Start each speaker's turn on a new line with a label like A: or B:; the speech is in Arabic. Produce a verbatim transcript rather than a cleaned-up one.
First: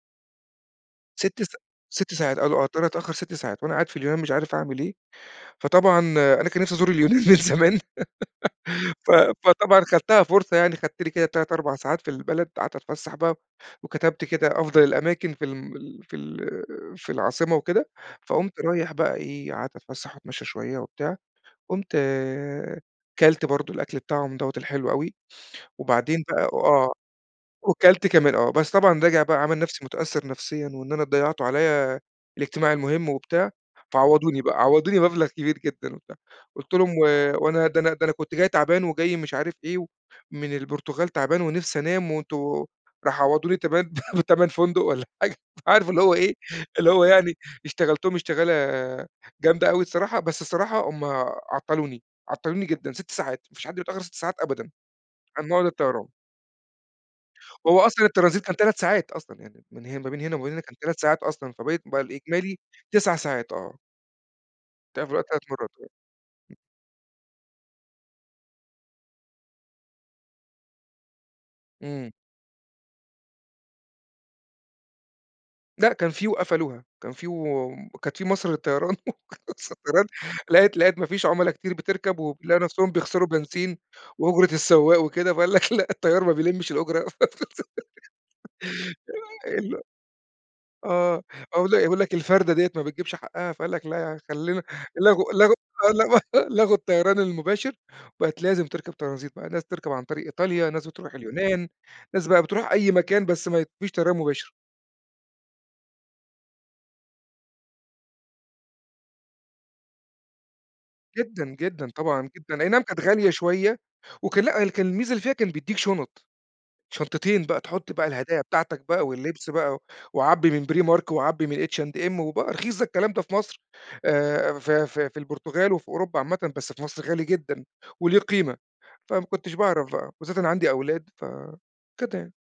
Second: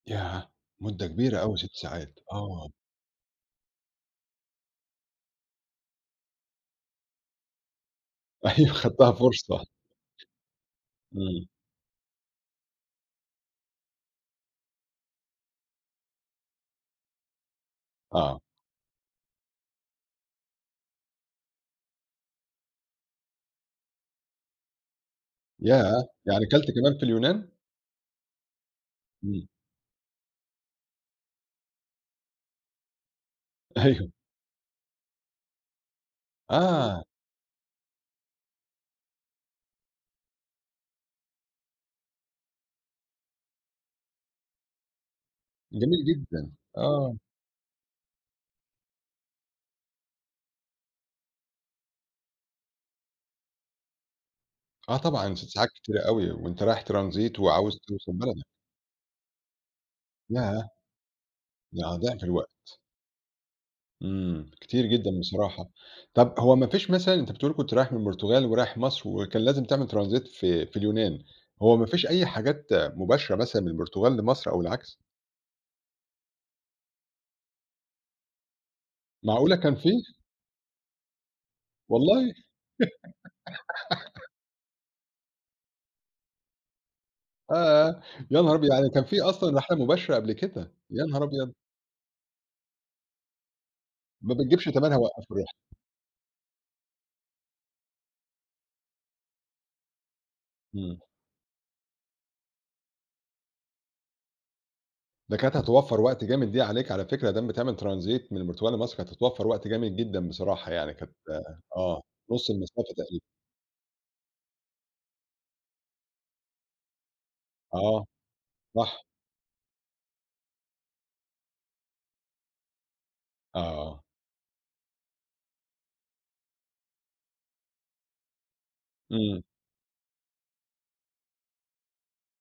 A: ياه! مُدَّة كبيرة
B: ست
A: أوي
B: سا
A: ست
B: ست
A: ساعات،
B: ساعات، قالوا آه،
A: آه.
B: الطيارة هتتأخر ست ساعات، وأنا قاعد في اليونان مش عارف أعمل إيه، فطبعًا أنا كان نفسي أزُور اليونان من زمان
A: أيوه
B: ف
A: خدتها فُرصة.
B: فطبعًا خدتها فُرصة يعني، خدت لي كده
A: إمم.
B: تَلَت أربع ساعات في البلد، قعدت أتفسّح بقى، وكتبت كده أفضل الأماكن في الم ال في ال في العاصمة وكده،
A: آه.
B: فقُمت رايح بقى إيه قعدت أتفسّح وأتمشّى شوية وبتاع، قُمت كلت برضه الأكل بتاعهم دوّة الحلو أوي،
A: ياه!
B: وبعدين
A: يعني
B: بقى
A: كَلت
B: وآه،
A: كمان في اليونان!
B: وكَلت كمان آه، بس طبعًا راجع بقى
A: إمم.
B: عامل نفسي مُتأثّر نفسيًّا، وإن أنا ضيّعتوا عليّا الاجتماع المُهمّ وبتاع،
A: أيوه.
B: فعوَّضُوني بقى عوضوني مبلغ كبير جدًا وبتاع، قُلت لهم و
A: آه.
B: وأنا ده ده أنا كنت جاي تعبان، وجاي مش عارف إيه، من البرتغال تعبان ونفسي أنام، وأنتم راحوا عوّضوني تبان بتَمَن فندق والّا حاجة أنت عارف اللي
A: جميل
B: هو إيه
A: جدًا،
B: اللي هو
A: آه.
B: يعني اشتغلتهم اشتغالة جامدة أوي الصراحة، بس الصراحة هُم عَطّلوني، عَطّلوني جدًا ست ساعات، ما فيش حد بيتأخّر ست ساعات أبدًا
A: آه طبعًا، س
B: عن موعد
A: ساعات كتيرة
B: الطّيران.
A: أوي، وأنت رايح Transit وعاوز
B: هو أصلًا
A: توصل
B: الTransit
A: بلدك.
B: كان تَلَت ساعات أصلًا، يعني من هن ما بين هنا وبين هنا
A: ياه!
B: كان تَلَت ساعات أصلًا، فبقيت
A: يعني
B: بقى
A: ضعف
B: الإجمالي
A: الوقت.
B: تسع ساعات آه.
A: امم، كتير
B: ضعف
A: جدًا
B: الوقت تَلَت
A: بصراحة،
B: مرات آه،
A: طب هو
B: امم.
A: ما فيش مثلًا أنت بتقول كنت رايح من البرتغال ورايح مصر، وكان لازم تعمل Transit في في اليونان، هو ما فيش
B: امم.
A: أي حاجات مُباشرة مثلًا من البرتغال لمصر أو العكس؟
B: لأ، كان في وقفلوها، كان في و كانت في مصر للطيران
A: معقولة كان
B: صد
A: في!
B: رد لقت لقت ما فيش عُملا كتير بتركب،
A: والله.
B: ولقوا نفسهم بيخسروا بنزين، وأُجرة السُوَّاق وكده، فقال لك لأ، الطيار ما بيلمش الأُجرة،
A: آآ، يا نهار أبيض! يعني كان في
B: آآ
A: أصلًا رحلة
B: ال
A: مُباشرة قبل كده، يا نهار
B: آه،
A: أبيض!
B: أقول ل أقول لك الفردة ديّة ما بتجيبش حقها، فقال لك لا،
A: ما
B: خلّينا
A: بتجيبش تمنها
B: لغُوا
A: وقفوا الرِّحلَة.
B: لغُوا آه لغُوا لغُوا الطيران المُباشر، وبقت لازم تركب Transit بقي، ناس بتركب عن طريق إيطاليا، ناس
A: إمم.
B: بتروح اليونان، ناس بقى بتروح أي مكان بس ما فيش طيران مُباشر.
A: ده كانت هتوفر وقت جامد دي عليك على فكرة، ما دام بتعمل Transit من البرتُغال لمصر، كانت هتوفر وقت جامد جدًا بصراحة يعني كانت
B: جدًا، جدًا،
A: آه،
B: طبعًا
A: نصُ
B: جدًا، أي نعم
A: المسافة
B: كانت
A: تقريبًا.
B: غالية شوية، وكان لأ، كان الميزة اللي فيها كان بيديك شُنط، شنطتين بقى تحُطّ
A: آه،
B: بقى الهدايا بتاعتك
A: صح.
B: بقى واللِّبس بقى، وعبي من Primark وعبي من H&M وبقى رخيص ده الكلام ده في مصر،
A: آه.
B: آآ في في في البرتغال وفي أوروبا عامةً، بس في مصر غالي جدًا، وله قيمة، فما
A: إمم.
B: كنتش باعرف بقى، وبالذات أنا عندي أولاد ف كده يعني.